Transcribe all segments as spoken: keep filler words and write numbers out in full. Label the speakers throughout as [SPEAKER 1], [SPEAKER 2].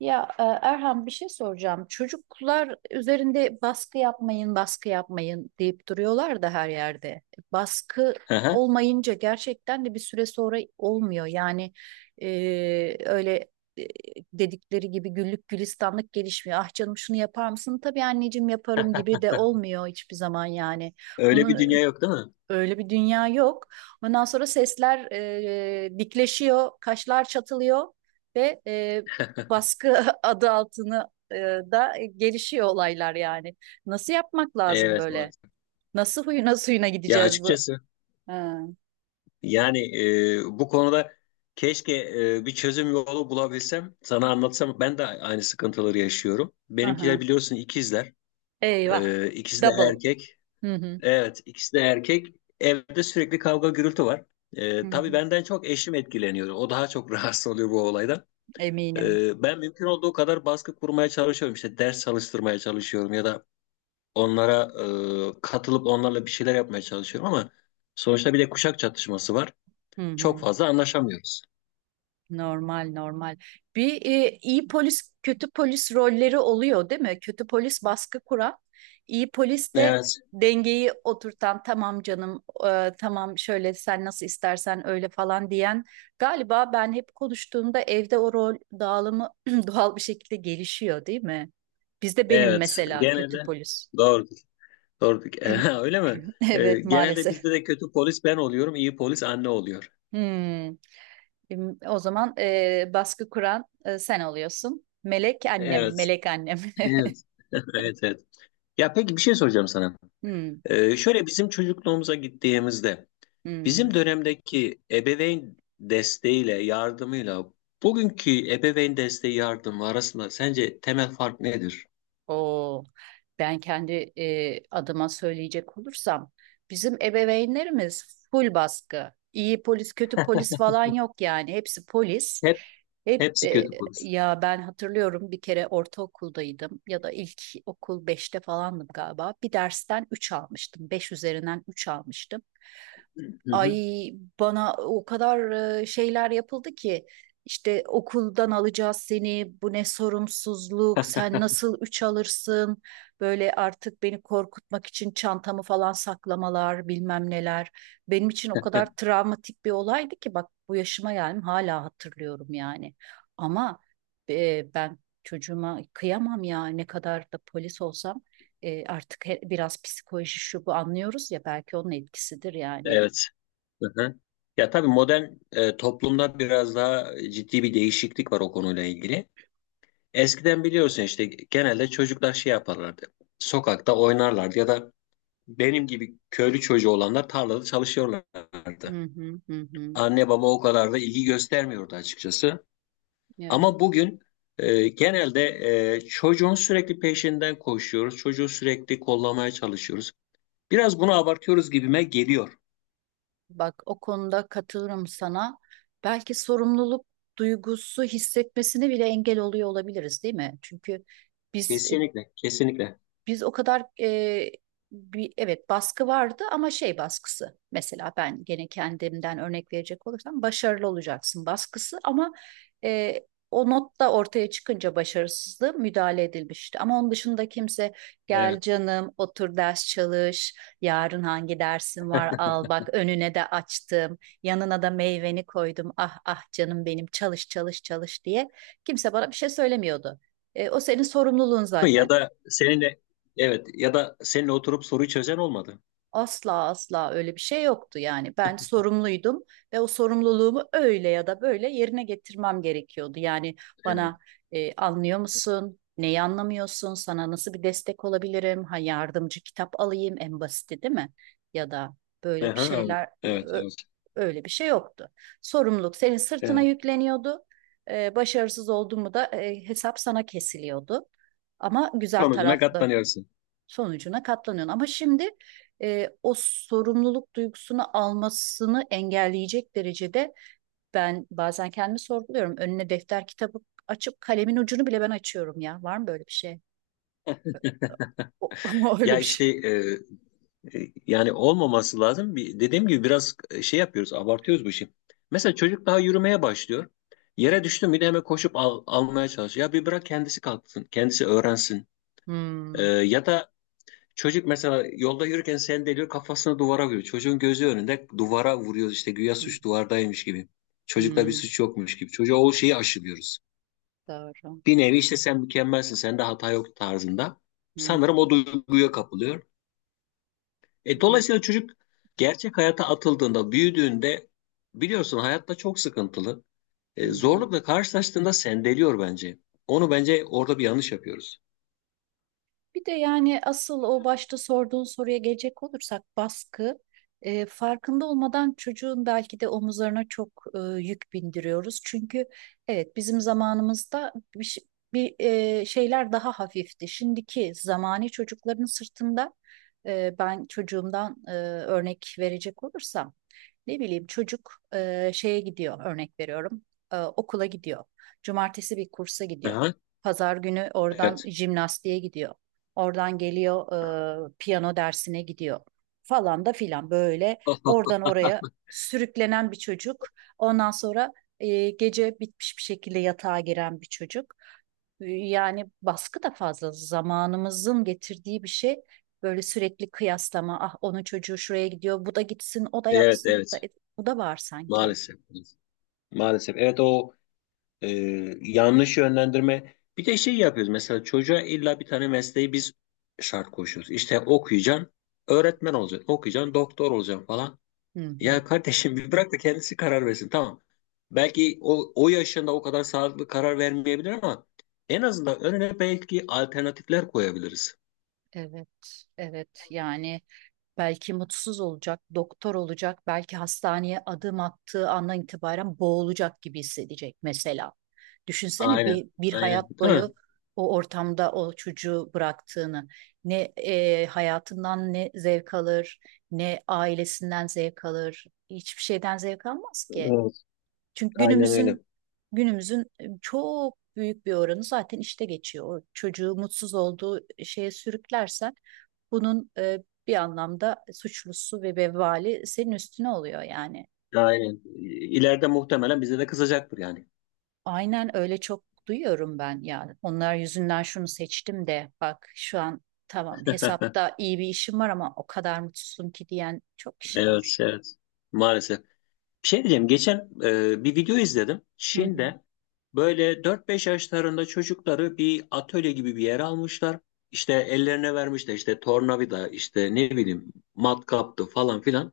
[SPEAKER 1] Ya e, Erhan, bir şey soracağım. Çocuklar üzerinde baskı yapmayın, baskı yapmayın deyip duruyorlar da her yerde. Baskı
[SPEAKER 2] Aha,
[SPEAKER 1] olmayınca gerçekten de bir süre sonra olmuyor. Yani e, öyle e, dedikleri gibi güllük gülistanlık gelişmiyor. Ah canım, şunu yapar mısın? Tabii anneciğim, yaparım gibi de olmuyor hiçbir zaman yani.
[SPEAKER 2] öyle bir
[SPEAKER 1] Bunun
[SPEAKER 2] dünya yok, değil mi?
[SPEAKER 1] Öyle bir dünya yok. Ondan sonra sesler e, dikleşiyor, kaşlar çatılıyor ve e, baskı adı altını e, da gelişiyor olaylar yani. Nasıl yapmak lazım
[SPEAKER 2] Evet,
[SPEAKER 1] böyle?
[SPEAKER 2] maalesef.
[SPEAKER 1] Nasıl huyuna suyuna
[SPEAKER 2] Ya,
[SPEAKER 1] gideceğiz bu?
[SPEAKER 2] açıkçası,
[SPEAKER 1] Ha,
[SPEAKER 2] yani, e, bu konuda keşke e, bir çözüm yolu bulabilsem sana anlatsam, ben de aynı sıkıntıları yaşıyorum.
[SPEAKER 1] aha.
[SPEAKER 2] Benimkiler biliyorsun, ikizler.
[SPEAKER 1] Eyvah.
[SPEAKER 2] E, ikisi de
[SPEAKER 1] Double.
[SPEAKER 2] erkek.
[SPEAKER 1] Hı hı.
[SPEAKER 2] Evet, ikisi de erkek. Evde sürekli kavga gürültü var.
[SPEAKER 1] Hı
[SPEAKER 2] E, tabii
[SPEAKER 1] hı.
[SPEAKER 2] benden çok eşim etkileniyor. O daha çok rahatsız oluyor bu olaydan.
[SPEAKER 1] Eminim.
[SPEAKER 2] E, ben mümkün olduğu kadar baskı kurmaya çalışıyorum. İşte ders çalıştırmaya çalışıyorum, ya da onlara e, katılıp onlarla bir şeyler yapmaya çalışıyorum, ama sonuçta bir de kuşak çatışması var.
[SPEAKER 1] Hı hı.
[SPEAKER 2] Çok fazla anlaşamıyoruz.
[SPEAKER 1] Normal normal. Bir e, iyi polis kötü polis rolleri oluyor değil mi? Kötü polis baskı kuran, iyi polis de
[SPEAKER 2] Evet,
[SPEAKER 1] dengeyi oturtan, tamam canım, e, tamam şöyle sen nasıl istersen öyle falan diyen, galiba ben hep konuştuğumda evde o rol dağılımı doğal bir şekilde gelişiyor değil mi? Bizde benim
[SPEAKER 2] evet.
[SPEAKER 1] mesela kötü
[SPEAKER 2] Genelde
[SPEAKER 1] polis.
[SPEAKER 2] doğrudur, doğrudur. Ha, öyle mi? E,
[SPEAKER 1] Evet,
[SPEAKER 2] genelde
[SPEAKER 1] maalesef.
[SPEAKER 2] bizde de kötü polis ben oluyorum, iyi polis anne oluyor.
[SPEAKER 1] Hmm. Em, O zaman e, baskı kuran e, sen oluyorsun. Melek annem,
[SPEAKER 2] Evet,
[SPEAKER 1] melek annem.
[SPEAKER 2] evet. Evet, evet. Ya, peki, bir şey soracağım sana.
[SPEAKER 1] Hmm,
[SPEAKER 2] E, şöyle, bizim çocukluğumuza gittiğimizde,
[SPEAKER 1] hmm.
[SPEAKER 2] bizim dönemdeki ebeveyn desteğiyle, yardımıyla bugünkü ebeveyn desteği yardımı arasında sence temel fark nedir?
[SPEAKER 1] O ben kendi e, adıma söyleyecek olursam bizim ebeveynlerimiz full baskı. İyi polis, kötü polis falan yok yani. Hepsi polis.
[SPEAKER 2] Hep
[SPEAKER 1] Hep
[SPEAKER 2] hepsi
[SPEAKER 1] e,
[SPEAKER 2] kötü polis.
[SPEAKER 1] Ya ben hatırlıyorum, bir kere ortaokuldaydım ya da ilk okul beşte falandım galiba. Bir dersten üç almıştım. Beş üzerinden üç almıştım.
[SPEAKER 2] Hı hı.
[SPEAKER 1] Ay, bana o kadar e, şeyler yapıldı ki, işte okuldan alacağız seni, bu ne sorumsuzluk, sen nasıl üç alırsın, böyle artık beni korkutmak için çantamı falan saklamalar, bilmem neler. Benim için o kadar travmatik bir olaydı ki, bak bu yaşıma geldim hala hatırlıyorum yani. Ama e, ben çocuğuma kıyamam ya, ne kadar da polis olsam. E, artık he- biraz psikoloji şu bu anlıyoruz ya, belki onun etkisidir yani.
[SPEAKER 2] Evet. Hı hı. Ya, tabii modern e, toplumda biraz daha ciddi bir değişiklik var o konuyla ilgili. Eskiden biliyorsun, işte genelde çocuklar şey yaparlardı. Sokakta oynarlardı, ya da benim gibi köylü çocuğu olanlar tarlada çalışıyorlardı.
[SPEAKER 1] Hı hı hı hı.
[SPEAKER 2] Anne baba o kadar da ilgi göstermiyordu açıkçası.
[SPEAKER 1] Evet.
[SPEAKER 2] Ama bugün e, genelde e, çocuğun sürekli peşinden koşuyoruz. Çocuğu sürekli kollamaya çalışıyoruz. Biraz bunu abartıyoruz gibime geliyor.
[SPEAKER 1] Bak, o konuda katılırım sana. Belki sorumluluk duygusu hissetmesini bile engel oluyor olabiliriz, değil mi? Çünkü biz e,
[SPEAKER 2] Kesinlikle, kesinlikle.
[SPEAKER 1] Biz o kadar, e, bir, evet, baskı vardı ama şey baskısı, mesela ben gene kendimden örnek verecek olursam, başarılı olacaksın baskısı. Ama e, o not da ortaya çıkınca başarısızlığı müdahale edilmişti. Ama onun dışında kimse gel
[SPEAKER 2] Evet.
[SPEAKER 1] canım otur ders çalış, yarın hangi dersin var, al bak önüne de açtım, yanına da meyveni koydum, ah ah canım benim çalış çalış çalış diye kimse bana bir şey söylemiyordu. E, o senin sorumluluğun
[SPEAKER 2] Değil mi? Ya
[SPEAKER 1] zaten.
[SPEAKER 2] da seninle Evet, ya da seninle oturup soruyu çözen olmadı.
[SPEAKER 1] Asla asla öyle bir şey yoktu yani. Ben sorumluydum ve o sorumluluğumu öyle ya da böyle yerine getirmem gerekiyordu. Yani
[SPEAKER 2] Evet.
[SPEAKER 1] bana e, anlıyor musun? Neyi anlamıyorsun? Sana nasıl bir destek olabilirim? Ha, yardımcı kitap alayım, en basiti, değil mi? Ya da böyle bir
[SPEAKER 2] Aha, evet.
[SPEAKER 1] şeyler,
[SPEAKER 2] Evet.
[SPEAKER 1] ö-
[SPEAKER 2] Evet.
[SPEAKER 1] öyle bir şey yoktu. Sorumluluk senin sırtına
[SPEAKER 2] Evet.
[SPEAKER 1] yükleniyordu. E, başarısız oldun mu da e, hesap sana kesiliyordu. Ama güzel
[SPEAKER 2] Sonucuna
[SPEAKER 1] taraflı,
[SPEAKER 2] katlanıyorsun.
[SPEAKER 1] sonucuna katlanıyorsun. Ama şimdi e, o sorumluluk duygusunu almasını engelleyecek derecede ben bazen kendimi sorguluyorum. Önüne defter kitabı açıp kalemin ucunu bile ben açıyorum ya. Var mı böyle bir şey? O, öyle
[SPEAKER 2] Ya
[SPEAKER 1] bir
[SPEAKER 2] işte,
[SPEAKER 1] şey.
[SPEAKER 2] e, E, yani olmaması lazım. Bir, dediğim gibi biraz e, şey yapıyoruz, abartıyoruz bu işi. Mesela çocuk daha yürümeye başlıyor. Yere düştü mü de hemen koşup al- almaya çalışıyor. Ya, bir bırak kendisi kalksın, kendisi öğrensin. E, ya da çocuk mesela yolda yürürken sendeliyor, kafasını duvara vuruyor. Çocuğun gözü önünde duvara vuruyoruz, işte güya suç duvardaymış gibi. Çocukta
[SPEAKER 1] Hı
[SPEAKER 2] bir suç yokmuş gibi. Çocuğa o şeyi aşılıyoruz. Bir nevi işte, sen mükemmelsin, sende hata yok tarzında.
[SPEAKER 1] hı,
[SPEAKER 2] Sanırım o duyguya kapılıyor. E, dolayısıyla çocuk gerçek hayata atıldığında, büyüdüğünde, biliyorsun hayatta çok sıkıntılı. E,
[SPEAKER 1] hı.
[SPEAKER 2] zorlukla karşılaştığında sendeliyor bence. Onu bence orada bir yanlış yapıyoruz.
[SPEAKER 1] Bir de yani asıl o başta sorduğun soruya gelecek olursak, baskı e, farkında olmadan çocuğun belki de omuzlarına çok e, yük bindiriyoruz. Çünkü evet, bizim zamanımızda bir, ş- bir, e, şeyler daha hafifti. Şimdiki zamani çocukların sırtında. E, ben çocuğumdan e, örnek verecek olursam, ne bileyim, çocuk e, şeye gidiyor, örnek veriyorum, e, okula gidiyor. Cumartesi bir kursa gidiyor.
[SPEAKER 2] Aha,
[SPEAKER 1] Pazar günü oradan
[SPEAKER 2] evet.
[SPEAKER 1] jimnastiğe gidiyor. Oradan geliyor, e, piyano dersine gidiyor, falan da filan, böyle oradan oraya sürüklenen bir çocuk. Ondan sonra e, gece bitmiş bir şekilde yatağa giren bir çocuk. E, Yani baskı da fazla zamanımızın getirdiği bir şey. Böyle sürekli kıyaslama, ah onun çocuğu şuraya gidiyor, bu da gitsin, o da
[SPEAKER 2] Evet,
[SPEAKER 1] yapsın, bu da,
[SPEAKER 2] evet.
[SPEAKER 1] bu da var sanki.
[SPEAKER 2] Maalesef. Maalesef. Evet, o e, yanlış yönlendirme. Bir de şey yapıyoruz. Mesela çocuğa illa bir tane mesleği biz şart koşuyoruz. İşte okuyacaksın, öğretmen olacaksın, okuyacaksın, doktor olacaksın falan.
[SPEAKER 1] Hı hı.
[SPEAKER 2] Ya kardeşim, bir bırak da kendisi karar versin tamam. Belki o, o yaşında o kadar sağlıklı karar vermeyebilir, ama en azından önüne belki alternatifler koyabiliriz.
[SPEAKER 1] Evet, evet yani, belki mutsuz olacak, doktor olacak, belki hastaneye adım attığı andan itibaren boğulacak gibi hissedecek mesela. Düşünsene
[SPEAKER 2] Aynen,
[SPEAKER 1] bir, bir
[SPEAKER 2] aynen.
[SPEAKER 1] hayat
[SPEAKER 2] Değil mi?
[SPEAKER 1] boyu o ortamda o çocuğu bıraktığını. Ne e, hayatından ne zevk alır, ne ailesinden zevk alır. Hiçbir şeyden zevk almaz ki.
[SPEAKER 2] Evet,
[SPEAKER 1] Çünkü
[SPEAKER 2] aynen öyle.
[SPEAKER 1] günümüzün günümüzün e, çok büyük bir oranı zaten işte geçiyor. O çocuğu mutsuz olduğu e, şeye sürüklersen bunun e, bir anlamda suçlusu ve vebali senin üstüne oluyor yani.
[SPEAKER 2] Aynen. İleride muhtemelen bize de kızacaktır yani.
[SPEAKER 1] Aynen öyle, çok duyuyorum ben ya. Onlar yüzünden şunu seçtim de bak şu an, tamam hesapta iyi bir işim var ama o kadar mutsuzum ki diyen çok kişi
[SPEAKER 2] Evet,
[SPEAKER 1] var.
[SPEAKER 2] evet. Maalesef. Bir şey diyeceğim. Geçen e, bir video izledim.
[SPEAKER 1] Hı hı.
[SPEAKER 2] Çin'de böyle dört beş yaşlarında çocukları bir atölye gibi bir yere almışlar. İşte ellerine vermişler, işte tornavida, işte ne bileyim matkaptı falan filan.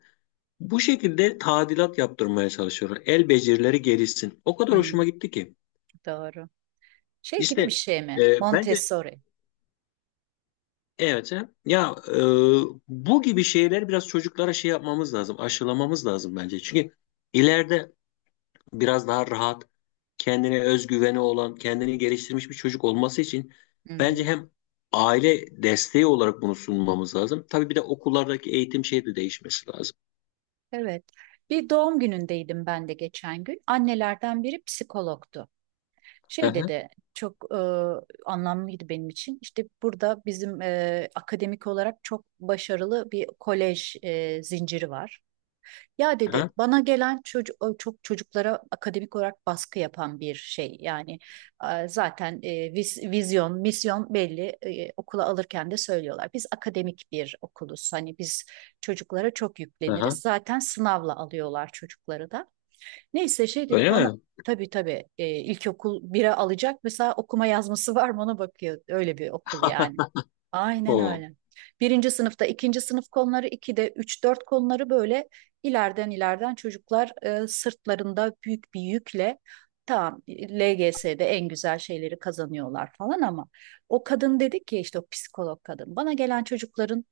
[SPEAKER 2] Bu şekilde tadilat yaptırmaya çalışıyorlar. El becerileri gelişsin. O kadar
[SPEAKER 1] Hı,
[SPEAKER 2] hoşuma gitti ki.
[SPEAKER 1] doğru. Şey
[SPEAKER 2] İşte,
[SPEAKER 1] gibi bir şey
[SPEAKER 2] e,
[SPEAKER 1] mi?
[SPEAKER 2] bence
[SPEAKER 1] Montessori.
[SPEAKER 2] evet, he. Ya, e, bu gibi şeyler biraz çocuklara şey yapmamız lazım. Aşılamamız lazım bence. Çünkü ileride biraz daha rahat, kendine özgüveni olan, kendini geliştirmiş bir çocuk olması için bence
[SPEAKER 1] Hmm,
[SPEAKER 2] hem aile desteği olarak bunu sunmamız lazım. Tabii bir de okullardaki eğitim şeyi de değişmesi lazım.
[SPEAKER 1] evet. Bir doğum günündeydim ben de geçen gün. Annelerden biri psikologtu.
[SPEAKER 2] Hı
[SPEAKER 1] Şey
[SPEAKER 2] hı,
[SPEAKER 1] dedi, çok e, anlamlıydı benim için. İşte burada bizim e, akademik olarak çok başarılı bir kolej e, zinciri var. Ya dedi,
[SPEAKER 2] hı
[SPEAKER 1] bana gelen çocuk çok, çocuklara akademik olarak baskı yapan bir şey. Yani e, zaten e, viz- vizyon, misyon belli. E, okula alırken de söylüyorlar. Biz akademik bir okuluz, hani biz çocuklara çok
[SPEAKER 2] hı,
[SPEAKER 1] yükleniriz.
[SPEAKER 2] hı.
[SPEAKER 1] Zaten sınavla alıyorlar çocukları da. Neyse, şey dedi
[SPEAKER 2] Öyle
[SPEAKER 1] bana,
[SPEAKER 2] mi?
[SPEAKER 1] tabii tabii, e, ilkokul bire alacak mesela, okuma yazması var mı ona bakıyor. Öyle bir okul yani. Aynen
[SPEAKER 2] O.
[SPEAKER 1] öyle. Birinci sınıfta ikinci sınıf konuları, ikide üç dört konuları, böyle ileriden ileriden çocuklar, e, sırtlarında büyük bir yükle tamam L G S'de en güzel şeyleri kazanıyorlar falan ama, o kadın dedi ki, işte o psikolog kadın, bana gelen çocukların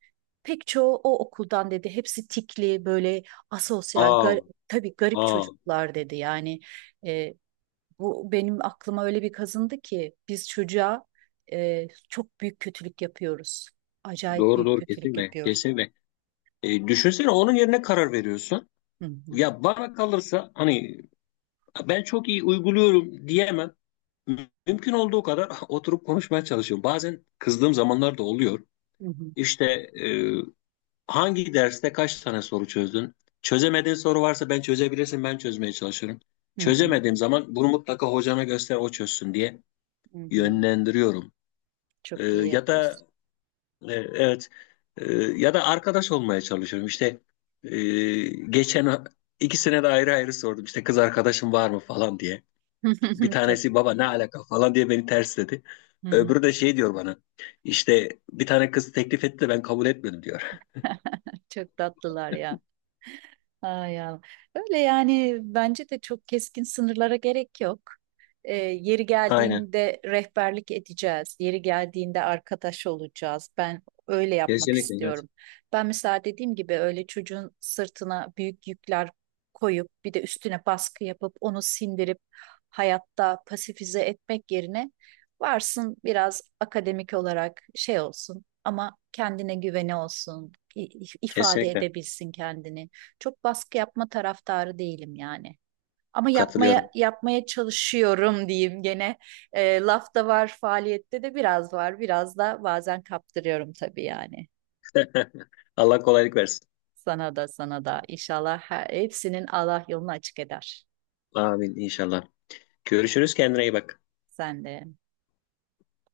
[SPEAKER 1] pek çoğu o okuldan dedi, hepsi tikli böyle, asosyal,
[SPEAKER 2] Aa,
[SPEAKER 1] tabii garip
[SPEAKER 2] aa.
[SPEAKER 1] çocuklar dedi. Yani e, bu benim aklıma öyle bir kazındı ki biz çocuğa e, çok büyük kötülük yapıyoruz. Acayip
[SPEAKER 2] Doğru,
[SPEAKER 1] büyük
[SPEAKER 2] doğru,
[SPEAKER 1] kötülük
[SPEAKER 2] kesinlikle.
[SPEAKER 1] yapıyoruz.
[SPEAKER 2] Kesinlikle. E, düşünsene, onun yerine karar veriyorsun.
[SPEAKER 1] Hı hı,
[SPEAKER 2] Ya bana kalırsa, hani ben çok iyi uyguluyorum diyemem. Mü- Mümkün olduğu kadar oturup konuşmaya çalışıyorum. Bazen kızdığım zamanlar da oluyor.
[SPEAKER 1] hı hı,
[SPEAKER 2] İşte, e, hangi derste kaç tane soru çözdün? Çözemediğin soru varsa ben çözebilirsin, ben çözmeye çalışıyorum.
[SPEAKER 1] hı hı,
[SPEAKER 2] Çözemediğim zaman bunu mutlaka hocana göster, o çözsün diye
[SPEAKER 1] hı hı.
[SPEAKER 2] yönlendiriyorum. Ee,
[SPEAKER 1] Çok iyi
[SPEAKER 2] ya
[SPEAKER 1] yapıyorsun.
[SPEAKER 2] da e, evet, e, ya da arkadaş olmaya çalışıyorum. İşte e, geçen ikisine de ayrı ayrı sordum. İşte kız arkadaşım var mı falan diye. Bir
[SPEAKER 1] Çok,
[SPEAKER 2] tanesi baba ne alaka falan diye beni tersledi.
[SPEAKER 1] hı hı.
[SPEAKER 2] Öbürü de şey diyor bana. İşte bir tane kız teklif etti de ben kabul etmedim diyor.
[SPEAKER 1] Çok tatlılar ya. Ay Allah. Öyle yani, bence de çok keskin sınırlara gerek yok. Ee, yeri
[SPEAKER 2] Aynen.
[SPEAKER 1] geldiğinde rehberlik edeceğiz. Yeri geldiğinde arkadaş olacağız. Ben öyle yapmak
[SPEAKER 2] Kesinlikle, evet.
[SPEAKER 1] istiyorum. Ben mesela dediğim gibi, öyle çocuğun sırtına büyük yükler koyup bir de üstüne baskı yapıp onu sindirip hayatta pasifize etmek yerine, varsın biraz akademik olarak şey olsun ama kendine güveni olsun, i- ifade
[SPEAKER 2] Kesinlikle.
[SPEAKER 1] edebilsin kendini, çok baskı yapma taraftarı değilim yani. Ama yapmaya
[SPEAKER 2] Katılıyorum.
[SPEAKER 1] yapmaya çalışıyorum diyeyim gene. E, lafta var, faaliyette de biraz var. Biraz da bazen kaptırıyorum tabii yani.
[SPEAKER 2] Allah kolaylık versin.
[SPEAKER 1] Sana da, sana da inşallah, her, hepsinin Allah yolunu açık eder.
[SPEAKER 2] Amin inşallah. Görüşürüz. Kendine iyi bak.
[SPEAKER 1] Sen de.